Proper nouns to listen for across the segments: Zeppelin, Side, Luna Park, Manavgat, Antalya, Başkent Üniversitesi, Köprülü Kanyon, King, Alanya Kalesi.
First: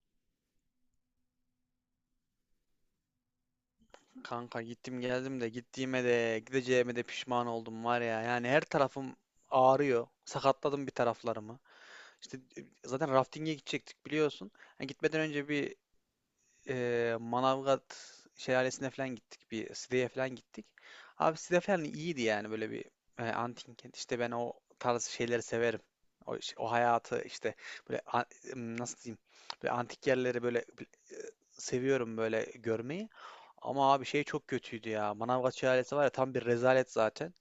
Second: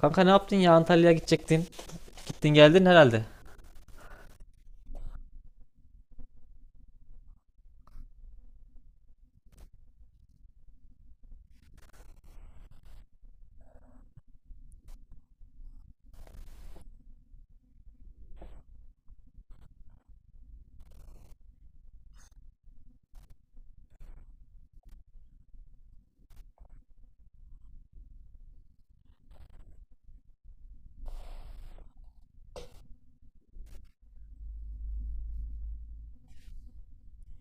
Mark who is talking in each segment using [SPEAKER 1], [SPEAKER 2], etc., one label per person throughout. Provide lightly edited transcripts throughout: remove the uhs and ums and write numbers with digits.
[SPEAKER 1] Kanka ne yaptın ya, Antalya'ya gidecektin. Gittin geldin herhalde.
[SPEAKER 2] Kanka gittim geldim de gittiğime de gideceğime de pişman oldum var ya. Yani her tarafım ağrıyor. Sakatladım bir taraflarımı. İşte zaten rafting'e gidecektik biliyorsun. Yani gitmeden önce bir Manavgat şelalesine falan gittik. Bir Side'ye falan gittik. Abi Side falan iyiydi yani böyle bir antin kent. İşte ben o tarz şeyleri severim. O hayatı işte böyle nasıl diyeyim böyle antik yerleri böyle seviyorum böyle görmeyi. Ama abi şey çok kötüydü ya. Manavgat şelalesi var ya tam bir rezalet zaten.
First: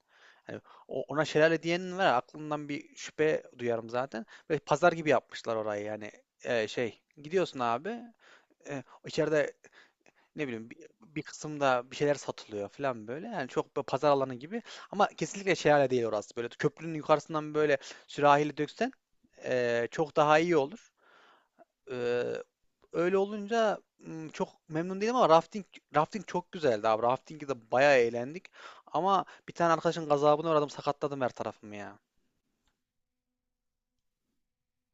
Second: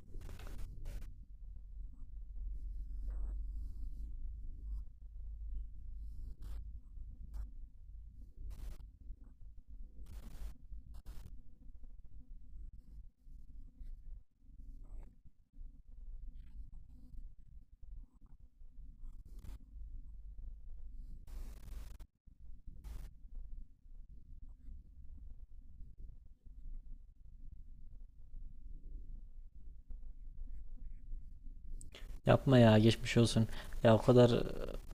[SPEAKER 2] Hani ona şelale diyenin var ya aklımdan bir şüphe duyarım zaten. Böyle pazar gibi yapmışlar orayı yani. Şey gidiyorsun abi içeride ne bileyim bir kısımda bir şeyler satılıyor falan böyle. Yani çok böyle pazar alanı gibi ama kesinlikle şelale değil orası. Böyle köprünün yukarısından böyle sürahiyle döksen çok daha iyi olur. Eee, Öyle olunca çok memnun değilim ama rafting çok güzeldi abi. Raftingde de bayağı eğlendik. Ama bir tane arkadaşın gazabına uğradım, sakatladım her tarafımı ya.
[SPEAKER 1] Yapma ya, geçmiş olsun. Ya o kadar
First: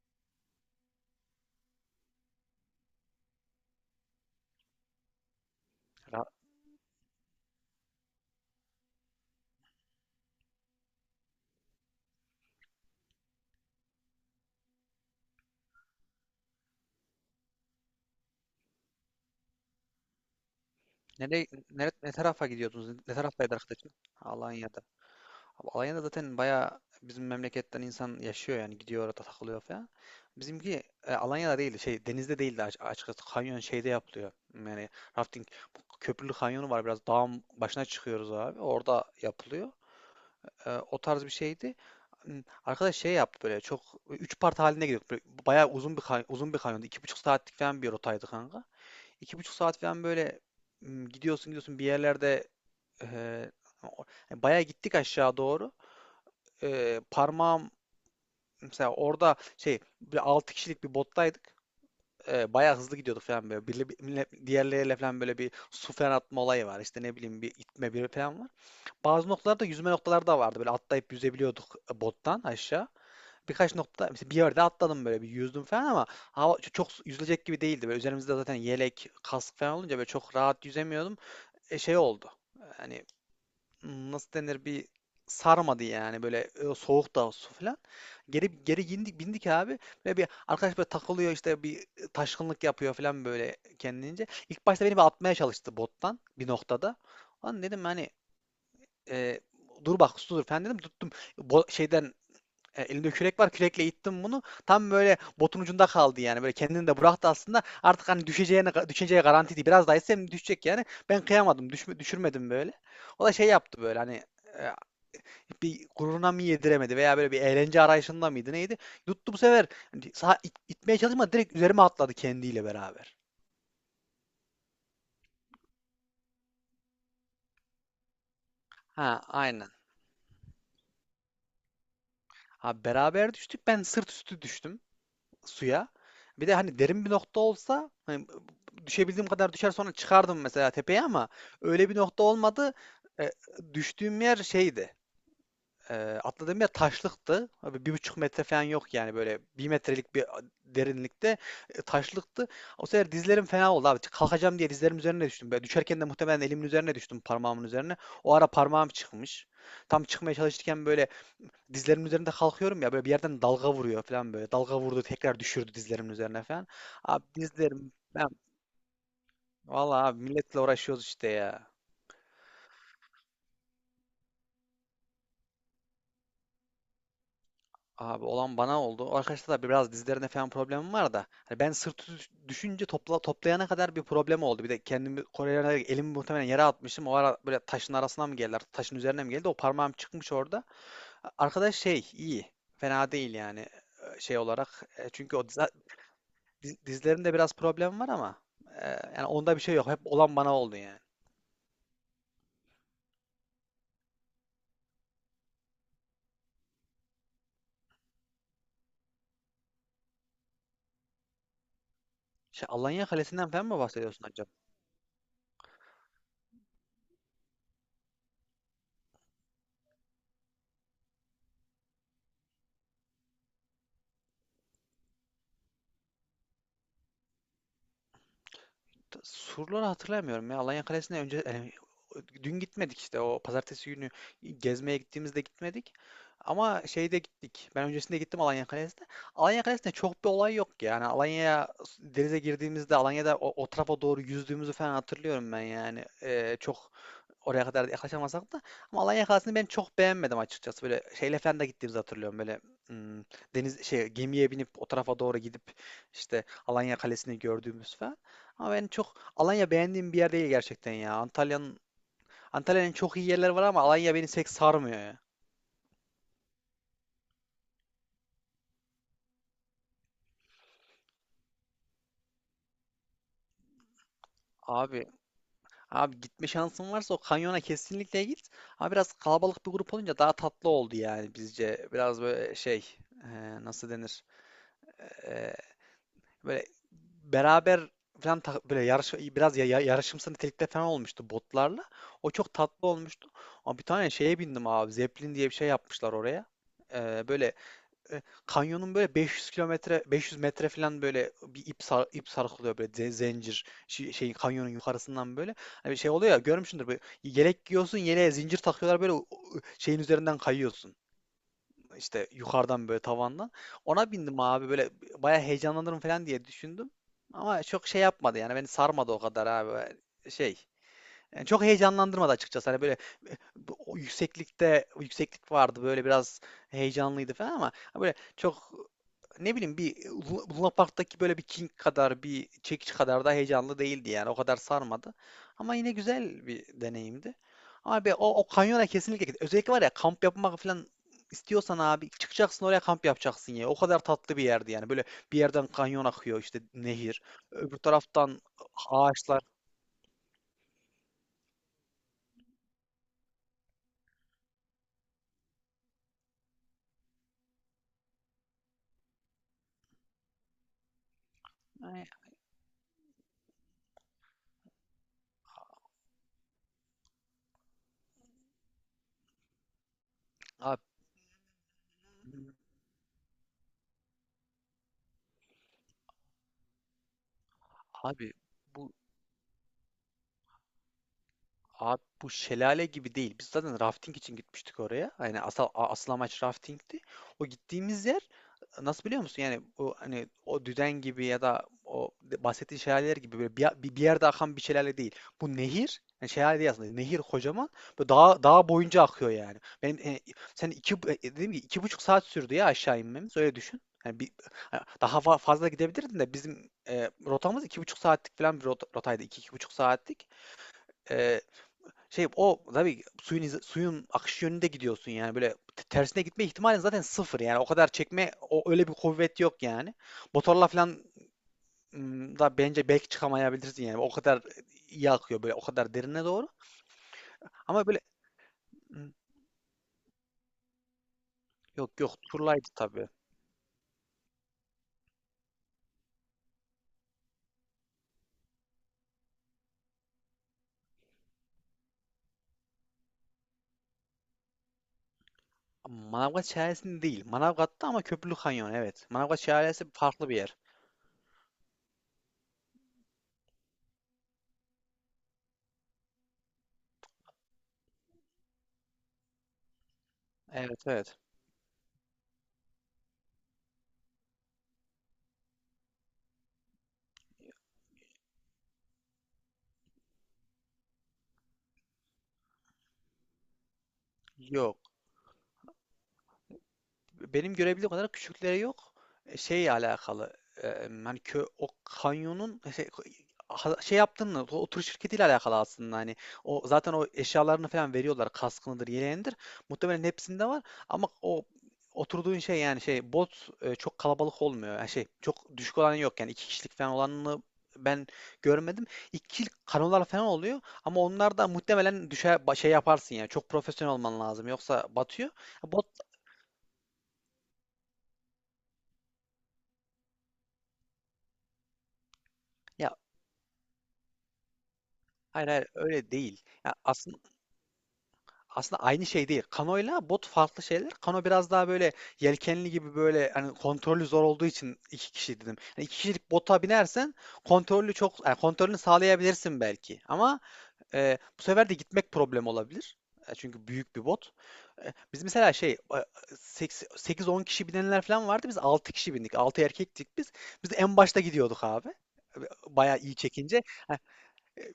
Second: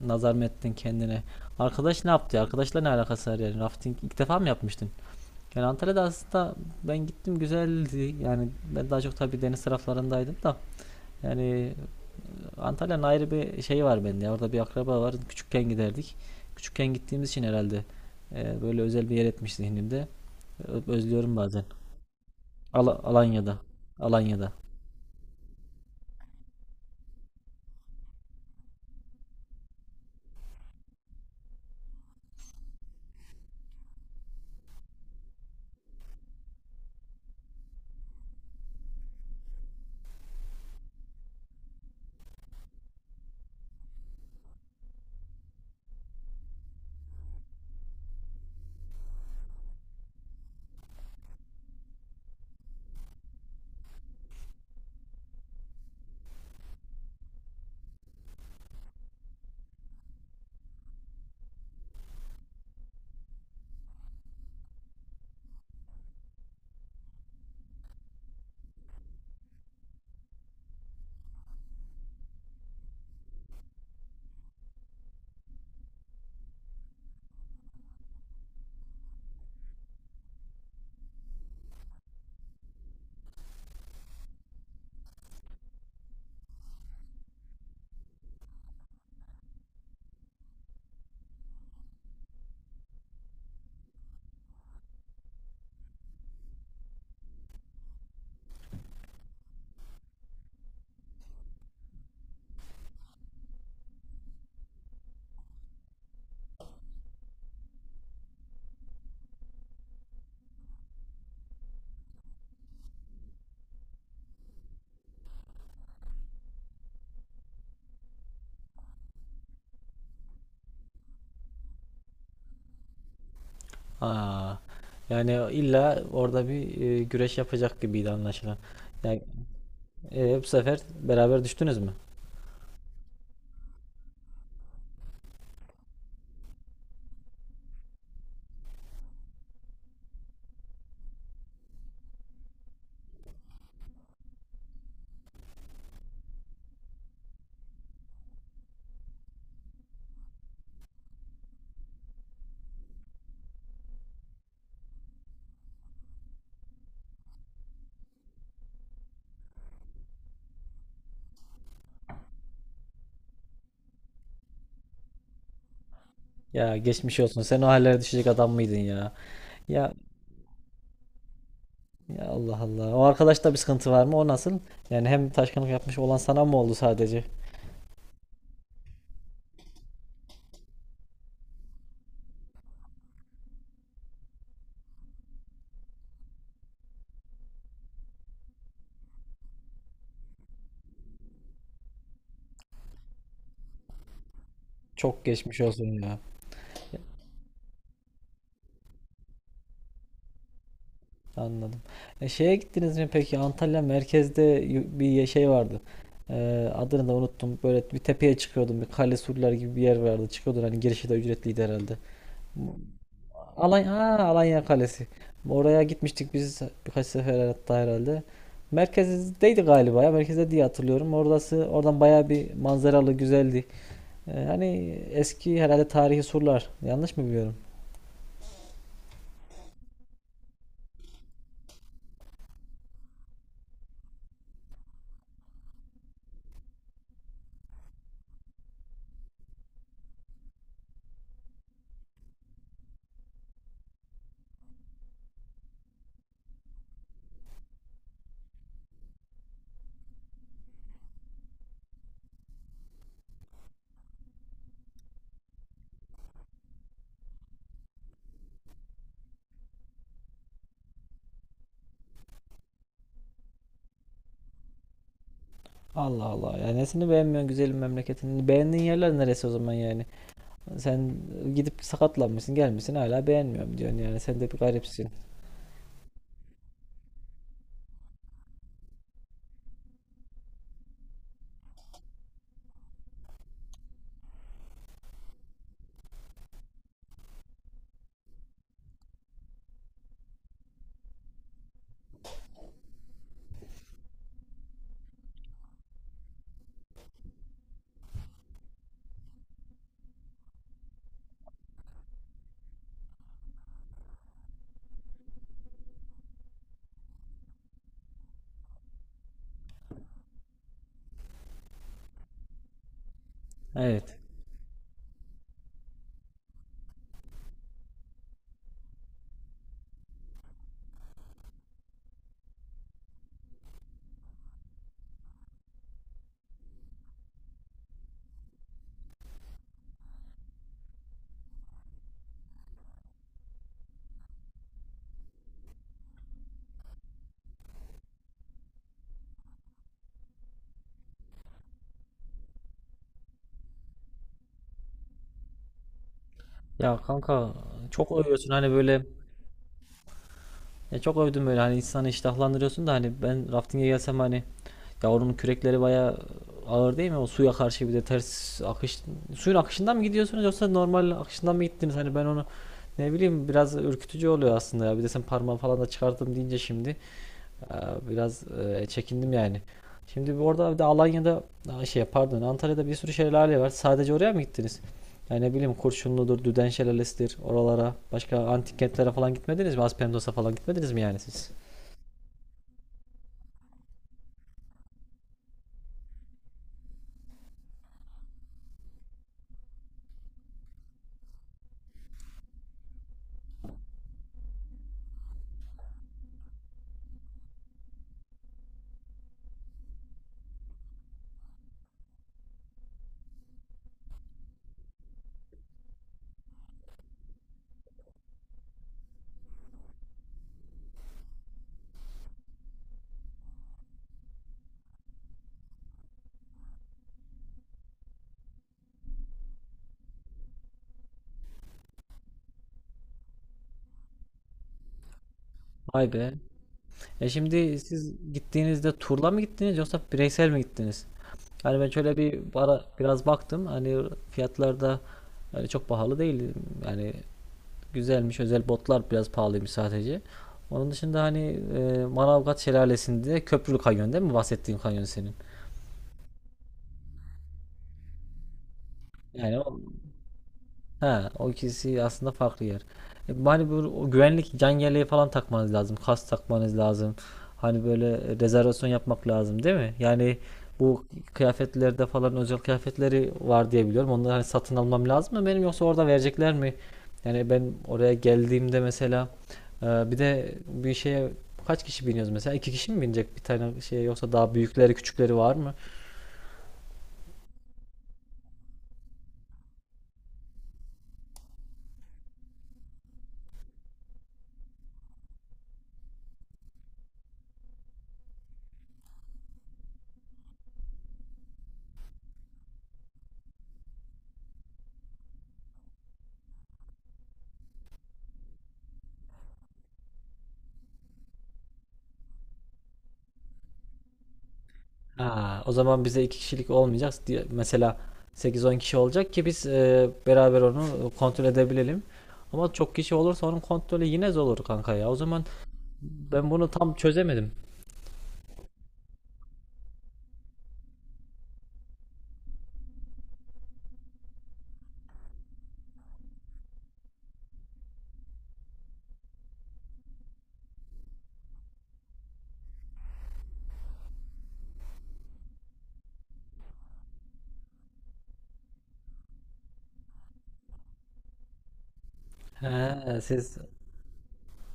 [SPEAKER 1] nazar mı ettin kendine? Arkadaş ne yaptı ya? Arkadaşla ne alakası var yani? Rafting ilk defa mı yapmıştın? Yani Antalya'da
[SPEAKER 2] Ra-
[SPEAKER 1] aslında ben gittim, güzeldi. Yani ben daha çok tabii deniz taraflarındaydım da. Yani Antalya'nın ayrı bir şeyi var bende ya. Orada bir akraba var. Küçükken giderdik. Küçükken gittiğimiz için herhalde böyle özel bir yer etmiş zihnimde. Özlüyorum
[SPEAKER 2] Nereye,
[SPEAKER 1] bazen.
[SPEAKER 2] ne tarafa gidiyordunuz? Ne taraftaydı
[SPEAKER 1] Alanya'da.
[SPEAKER 2] arkadaşın?
[SPEAKER 1] Alanya'da.
[SPEAKER 2] Alanya'da. Abi Alanya'da zaten bayağı bizim memleketten insan yaşıyor yani gidiyor orada takılıyor falan. Bizimki Alanya'da değil şey denizde değil de açıkçası kanyon şeyde yapılıyor. Yani rafting bu köprülü kanyonu var biraz dağın başına çıkıyoruz abi orada yapılıyor. O tarz bir şeydi. Arkadaş şey yaptı böyle çok 3 part halinde gidiyorduk. Böyle bayağı uzun bir kanyondu. 2,5 saatlik falan bir rotaydı kanka. İki buçuk saat falan böyle gidiyorsun gidiyorsun bir yerlerde e, yani bayağı gittik aşağı doğru parmağım mesela orada şey bir 6 kişilik bir bottaydık. Bayağı hızlı gidiyordu falan böyle. Diğerleriyle falan böyle bir su falan atma olayı var. İşte ne bileyim bir itme bir falan var. Bazı noktalarda yüzme noktaları da vardı. Böyle atlayıp yüzebiliyorduk bottan aşağı. Birkaç nokta mesela bir yerde atladım böyle bir yüzdüm falan ama hava çok yüzülecek gibi değildi. Böyle üzerimizde zaten yelek, kask falan olunca böyle çok rahat yüzemiyordum. Şey oldu. Hani nasıl denir bir sarmadı yani böyle soğuk da su falan. Geri geri indik bindik abi. Böyle bir arkadaş böyle takılıyor işte bir taşkınlık yapıyor falan böyle kendince. İlk başta beni bir atmaya çalıştı bottan bir noktada. Lan dedim hani e, dur bak su dur falan dedim tuttum. Şeyden elimde kürek var kürekle ittim bunu. Tam böyle botun ucunda kaldı yani. Böyle kendini de bıraktı aslında. Artık hani düşeceğine düşeceği garantiydi. Biraz daha ise düşecek yani. Ben kıyamadım. Düşürmedim böyle. O da şey yaptı böyle hani e, bir gururuna mı yediremedi veya böyle bir eğlence arayışında mıydı neydi? Yuttu bu sefer hani itmeye çalışmadı direkt üzerime atladı kendiyle beraber.
[SPEAKER 1] Aa, yani illa orada bir güreş yapacak gibiydi anlaşılan.
[SPEAKER 2] Ha
[SPEAKER 1] Yani
[SPEAKER 2] aynen.
[SPEAKER 1] bu sefer beraber düştünüz mü?
[SPEAKER 2] Abi beraber düştük ben sırt üstü düştüm suya. Bir de hani derin bir nokta olsa hani düşebildiğim kadar düşer sonra çıkardım mesela tepeye ama öyle bir nokta olmadı. E, Düştüğüm yer şeydi. Ee, Atladığım yer taşlıktı. Abi 1,5 metre falan yok yani böyle bir metrelik bir derinlikte taşlıktı. O sefer dizlerim fena oldu abi. Kalkacağım diye dizlerim üzerine düştüm. Böyle düşerken de muhtemelen elimin üzerine düştüm parmağımın üzerine. O ara parmağım çıkmış. Tam çıkmaya çalışırken böyle dizlerimin üzerinde kalkıyorum ya böyle bir yerden dalga vuruyor falan böyle. Dalga vurdu tekrar düşürdü dizlerimin üzerine falan.
[SPEAKER 1] Ya geçmiş
[SPEAKER 2] Abi
[SPEAKER 1] olsun. Sen o
[SPEAKER 2] dizlerim
[SPEAKER 1] hallere düşecek
[SPEAKER 2] ben
[SPEAKER 1] adam mıydın ya? Ya
[SPEAKER 2] vallahi abi milletle uğraşıyoruz işte ya.
[SPEAKER 1] ya, Allah Allah. O arkadaşta bir sıkıntı var mı? O nasıl? Yani hem taşkınlık yapmış olan sana mı oldu sadece?
[SPEAKER 2] Abi olan bana oldu. O arkadaşlar da biraz dizlerinde falan problemim var da. Hani ben sırtı düşünce toplayana kadar bir problem oldu. Bir de kendimi Korelere elimi muhtemelen yere atmıştım. O ara böyle taşın arasına mı geldiler? Taşın üzerine mi geldi? O parmağım çıkmış orada. Arkadaş şey iyi. Fena değil yani şey olarak.
[SPEAKER 1] Çok
[SPEAKER 2] Çünkü o
[SPEAKER 1] geçmiş ya.
[SPEAKER 2] dizlerinde biraz problem var ama e, yani onda bir şey yok. Hep olan bana oldu yani.
[SPEAKER 1] Anladım. E, şeye gittiniz mi peki? Antalya merkezde bir şey vardı. E, adını da unuttum. Böyle bir tepeye çıkıyordum. Bir kale, surlar gibi bir yer vardı. Çıkıyordun, hani girişi de ücretliydi herhalde.
[SPEAKER 2] Şey, Alanya Kalesi'nden falan mı
[SPEAKER 1] Alanya, ha,
[SPEAKER 2] bahsediyorsun acaba?
[SPEAKER 1] Alanya Kalesi. Oraya gitmiştik biz birkaç sefer hatta herhalde. Merkezdeydi galiba ya. Merkezde diye hatırlıyorum. Orası, oradan bayağı bir manzaralı, güzeldi. Hani eski herhalde tarihi surlar. Yanlış mı biliyorum?
[SPEAKER 2] Surları hatırlamıyorum ya. Alanya Kalesi'ne önce yani, dün gitmedik işte o pazartesi günü gezmeye gittiğimizde gitmedik. Ama şeyde gittik. Ben öncesinde gittim Alanya Kalesi'ne. Alanya Kalesi'nde çok bir olay yok yani. Alanya'ya denize girdiğimizde Alanya'da o tarafa doğru yüzdüğümüzü falan hatırlıyorum ben yani. Çok oraya kadar yaklaşamasak da ama Alanya Kalesi'ni ben çok beğenmedim açıkçası. Böyle şeyle falan da gittiğimizi hatırlıyorum. Böyle hmm, deniz şey gemiye binip o tarafa doğru gidip işte Alanya Kalesi'ni gördüğümüz falan. Ama ben çok Alanya beğendiğim bir yer değil gerçekten ya. Antalya'nın çok iyi yerleri var ama Alanya beni pek sarmıyor ya.
[SPEAKER 1] Allah Allah. Yani nesini beğenmiyorsun güzelim memleketini? Beğendiğin yerler neresi o zaman yani? Sen gidip sakatlanmışsın, gelmişsin, hala beğenmiyorum diyorsun yani. Sen de bir
[SPEAKER 2] Abi
[SPEAKER 1] garipsin.
[SPEAKER 2] abi gitme şansın varsa o kanyona kesinlikle git. Ama biraz kalabalık bir grup olunca daha tatlı oldu yani bizce. Biraz böyle şey e, nasıl denir? E, Böyle beraber böyle yarış biraz yarışımsı nitelikte falan olmuştu botlarla. O çok tatlı olmuştu. Ama bir tane şeye bindim abi. Zeppelin diye bir şey yapmışlar oraya. Böyle kanyonun böyle 500 kilometre 500 metre falan böyle bir ip sarkılıyor böyle zincir şey kanyonun yukarısından böyle. Hani şey oluyor ya görmüşsündür böyle yelek giyiyorsun yeleğe zincir takıyorlar böyle o şeyin üzerinden kayıyorsun işte yukarıdan böyle tavandan. Ona
[SPEAKER 1] Evet.
[SPEAKER 2] bindim abi böyle bayağı heyecanlanırım falan diye düşündüm. Ama çok şey yapmadı yani beni sarmadı o kadar abi. Şey yani çok heyecanlandırmadı açıkçası. Hani böyle o yükseklikte yükseklik vardı. Böyle biraz heyecanlıydı falan ama hani böyle çok ne bileyim bir Luna Park'taki böyle bir King kadar bir çekiç kadar da heyecanlı değildi yani. O kadar sarmadı. Ama yine güzel bir deneyimdi. Ama be, o kanyona kesinlikle git. Özellikle var ya kamp yapmak falan istiyorsan abi çıkacaksın oraya kamp yapacaksın ya. O kadar tatlı bir yerdi yani. Böyle bir yerden kanyon akıyor işte
[SPEAKER 1] Ya
[SPEAKER 2] nehir.
[SPEAKER 1] kanka,
[SPEAKER 2] Öbür
[SPEAKER 1] çok
[SPEAKER 2] taraftan
[SPEAKER 1] övüyorsun hani böyle.
[SPEAKER 2] ağaçlar.
[SPEAKER 1] Ya çok övdüm, böyle hani insanı iştahlandırıyorsun da, hani ben rafting'e gelsem, hani ya oranın kürekleri bayağı ağır değil mi? O suya karşı, bir de ters akış, suyun akışından mı gidiyorsunuz yoksa normal akışından mı gittiniz?
[SPEAKER 2] Ay,
[SPEAKER 1] Hani ben onu ne bileyim, biraz ürkütücü oluyor aslında ya. Bir de sen parmağı falan da çıkarttım deyince şimdi. Ee, Biraz çekindim yani. Şimdi bu orada bir de Alanya'da, aa, şey pardon,
[SPEAKER 2] Abi
[SPEAKER 1] Antalya'da bir sürü şelale var. Sadece oraya mı gittiniz? Yani ne bileyim, Kurşunlu'dur, Düden Şelalesi'dir oralara.
[SPEAKER 2] Abi
[SPEAKER 1] Başka antik
[SPEAKER 2] bu
[SPEAKER 1] kentlere falan gitmediniz mi? Aspendos'a falan gitmediniz mi yani siz?
[SPEAKER 2] abi bu şelale gibi değil. Biz zaten rafting için gitmiştik oraya. Yani asıl amaç raftingti. O gittiğimiz yer nasıl biliyor musun? Yani o hani o düden gibi ya da bahsettiğin şelaleler gibi böyle bir yerde akan bir şelale değil. Bu nehir, yani şelale değil aslında. Nehir kocaman ve dağ dağ boyunca akıyor yani. Ben sen dedim ki iki buçuk saat sürdü ya aşağı inmemiz. Öyle düşün. Ha, daha fazla gidebilirdin de bizim rotamız iki buçuk saatlik falan bir rotaydı. İki buçuk saatlik. Ee, Şey o tabii suyun akış yönünde gidiyorsun yani böyle tersine gitme ihtimalin zaten sıfır yani o kadar çekme o öyle bir kuvvet yok yani. Motorla falan da bence belki çıkamayabilirsin yani o kadar iyi akıyor böyle o kadar
[SPEAKER 1] Vay
[SPEAKER 2] derine
[SPEAKER 1] be.
[SPEAKER 2] doğru
[SPEAKER 1] E şimdi
[SPEAKER 2] ama böyle
[SPEAKER 1] siz gittiğinizde
[SPEAKER 2] ım,
[SPEAKER 1] turla mı gittiniz yoksa bireysel mi gittiniz? Yani ben
[SPEAKER 2] yok yok
[SPEAKER 1] şöyle bir
[SPEAKER 2] turlaydı
[SPEAKER 1] ara
[SPEAKER 2] tabii.
[SPEAKER 1] biraz baktım. Hani fiyatlarda, yani çok pahalı değil. Yani güzelmiş. Özel botlar biraz pahalıymış sadece. Onun dışında hani Manavgat Şelalesi'nde köprülü kanyon değil mi? Bahsettiğin kanyon senin.
[SPEAKER 2] Manavgat Şelalesi'nde değil. Manavgat'ta ama Köprülü Kanyon evet. Manavgat
[SPEAKER 1] Yani o
[SPEAKER 2] Şelalesi farklı bir yer.
[SPEAKER 1] He, o ikisi aslında farklı yer. E, hani bu o güvenlik can yeleği falan takmanız lazım, kas takmanız lazım. Hani böyle rezervasyon yapmak lazım değil mi? Yani
[SPEAKER 2] Evet
[SPEAKER 1] bu
[SPEAKER 2] evet.
[SPEAKER 1] kıyafetlerde falan özel kıyafetleri var diye biliyorum. Onları hani satın almam lazım mı benim, yoksa orada verecekler mi? Yani ben oraya geldiğimde mesela bir de bir şeye kaç kişi biniyoruz mesela? İki kişi mi binecek bir tane şeye, yoksa daha
[SPEAKER 2] Yok.
[SPEAKER 1] büyükleri küçükleri var mı?
[SPEAKER 2] Benim görebildiğim kadar küçükleri yok. Şeyle alakalı. e, Hani o kanyonun şey, şey yaptığını, o tur şirketiyle alakalı aslında hani o zaten o eşyalarını falan veriyorlar kaskınıdır yeleğindir muhtemelen hepsinde var ama o oturduğun şey yani şey bot çok kalabalık olmuyor yani şey çok düşük olan yok yani iki kişilik falan olanını ben görmedim iki kişilik kanolar falan oluyor ama onlar da muhtemelen düşer şey yaparsın yani çok profesyonel olman lazım yoksa batıyor
[SPEAKER 1] Aa, o
[SPEAKER 2] bot.
[SPEAKER 1] zaman bize 2 kişilik olmayacak. Mesela 8-10 kişi olacak ki biz beraber onu kontrol edebilelim. Ama çok kişi olursa onun kontrolü yine zor olur kanka ya. O zaman
[SPEAKER 2] Hayır hayır öyle değil.
[SPEAKER 1] ben bunu
[SPEAKER 2] Ya
[SPEAKER 1] tam
[SPEAKER 2] aslında
[SPEAKER 1] çözemedim.
[SPEAKER 2] aslında aynı şey değil. Kano'yla bot farklı şeyler. Kano biraz daha böyle yelkenli gibi böyle hani kontrolü zor olduğu için iki kişi dedim. Hani iki kişilik bota binersen kontrolü çok yani kontrolünü sağlayabilirsin belki. Ama bu sefer de gitmek problem olabilir. Çünkü büyük bir bot. Biz mesela şey sekiz on kişi binenler falan vardı. Biz 6 kişi bindik. 6 erkektik biz. Biz en başta gidiyorduk abi. E, Bayağı iyi
[SPEAKER 1] He,
[SPEAKER 2] çekince.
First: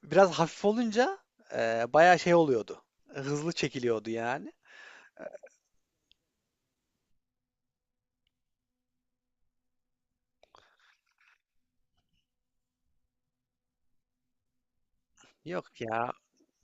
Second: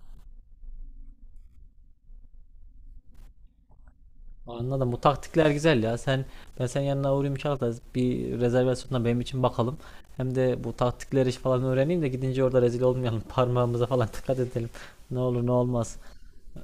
[SPEAKER 2] Biraz hafif olunca bayağı şey oluyordu. Hızlı çekiliyordu yani.
[SPEAKER 1] anladım. Bu taktikler güzel ya. Sen yanına uğrayayım inşallah, bir rezervasyonla benim için bakalım. Hem de bu taktikleri, iş falan öğreneyim de gidince orada rezil olmayalım. Parmağımıza falan dikkat edelim. Ne olur ne
[SPEAKER 2] Yok
[SPEAKER 1] olmaz.
[SPEAKER 2] ya.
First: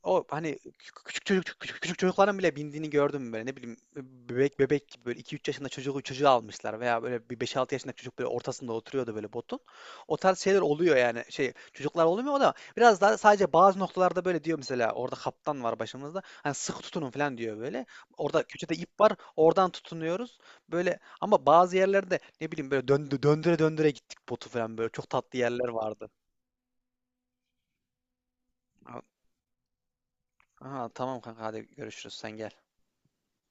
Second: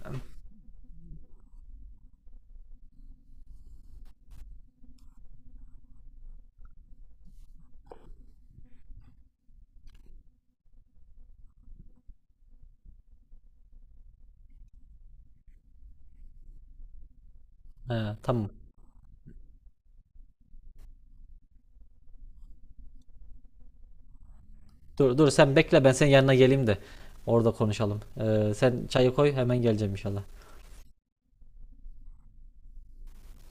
[SPEAKER 2] O hani küçük küçük çocuk küçük çocukların bile bindiğini gördüm mü böyle ne bileyim bebek bebek gibi böyle 2-3 yaşında çocuğu almışlar veya böyle bir beş 6 yaşında çocuk böyle ortasında oturuyordu böyle botun. O tarz şeyler oluyor yani şey çocuklar olmuyor o da biraz daha sadece bazı noktalarda böyle diyor mesela orada kaptan var başımızda hani sıkı tutunun falan diyor böyle.
[SPEAKER 1] He,
[SPEAKER 2] Orada
[SPEAKER 1] tamam.
[SPEAKER 2] köşede ip var oradan tutunuyoruz böyle ama bazı yerlerde ne bileyim böyle döndüre döndüre gittik botu falan böyle çok
[SPEAKER 1] Dur dur,
[SPEAKER 2] tatlı
[SPEAKER 1] sen
[SPEAKER 2] yerler
[SPEAKER 1] bekle, ben senin
[SPEAKER 2] vardı.
[SPEAKER 1] yanına geleyim de orada konuşalım. Sen çayı koy, hemen geleceğim inşallah.
[SPEAKER 2] Ha, tamam kanka hadi görüşürüz sen gel.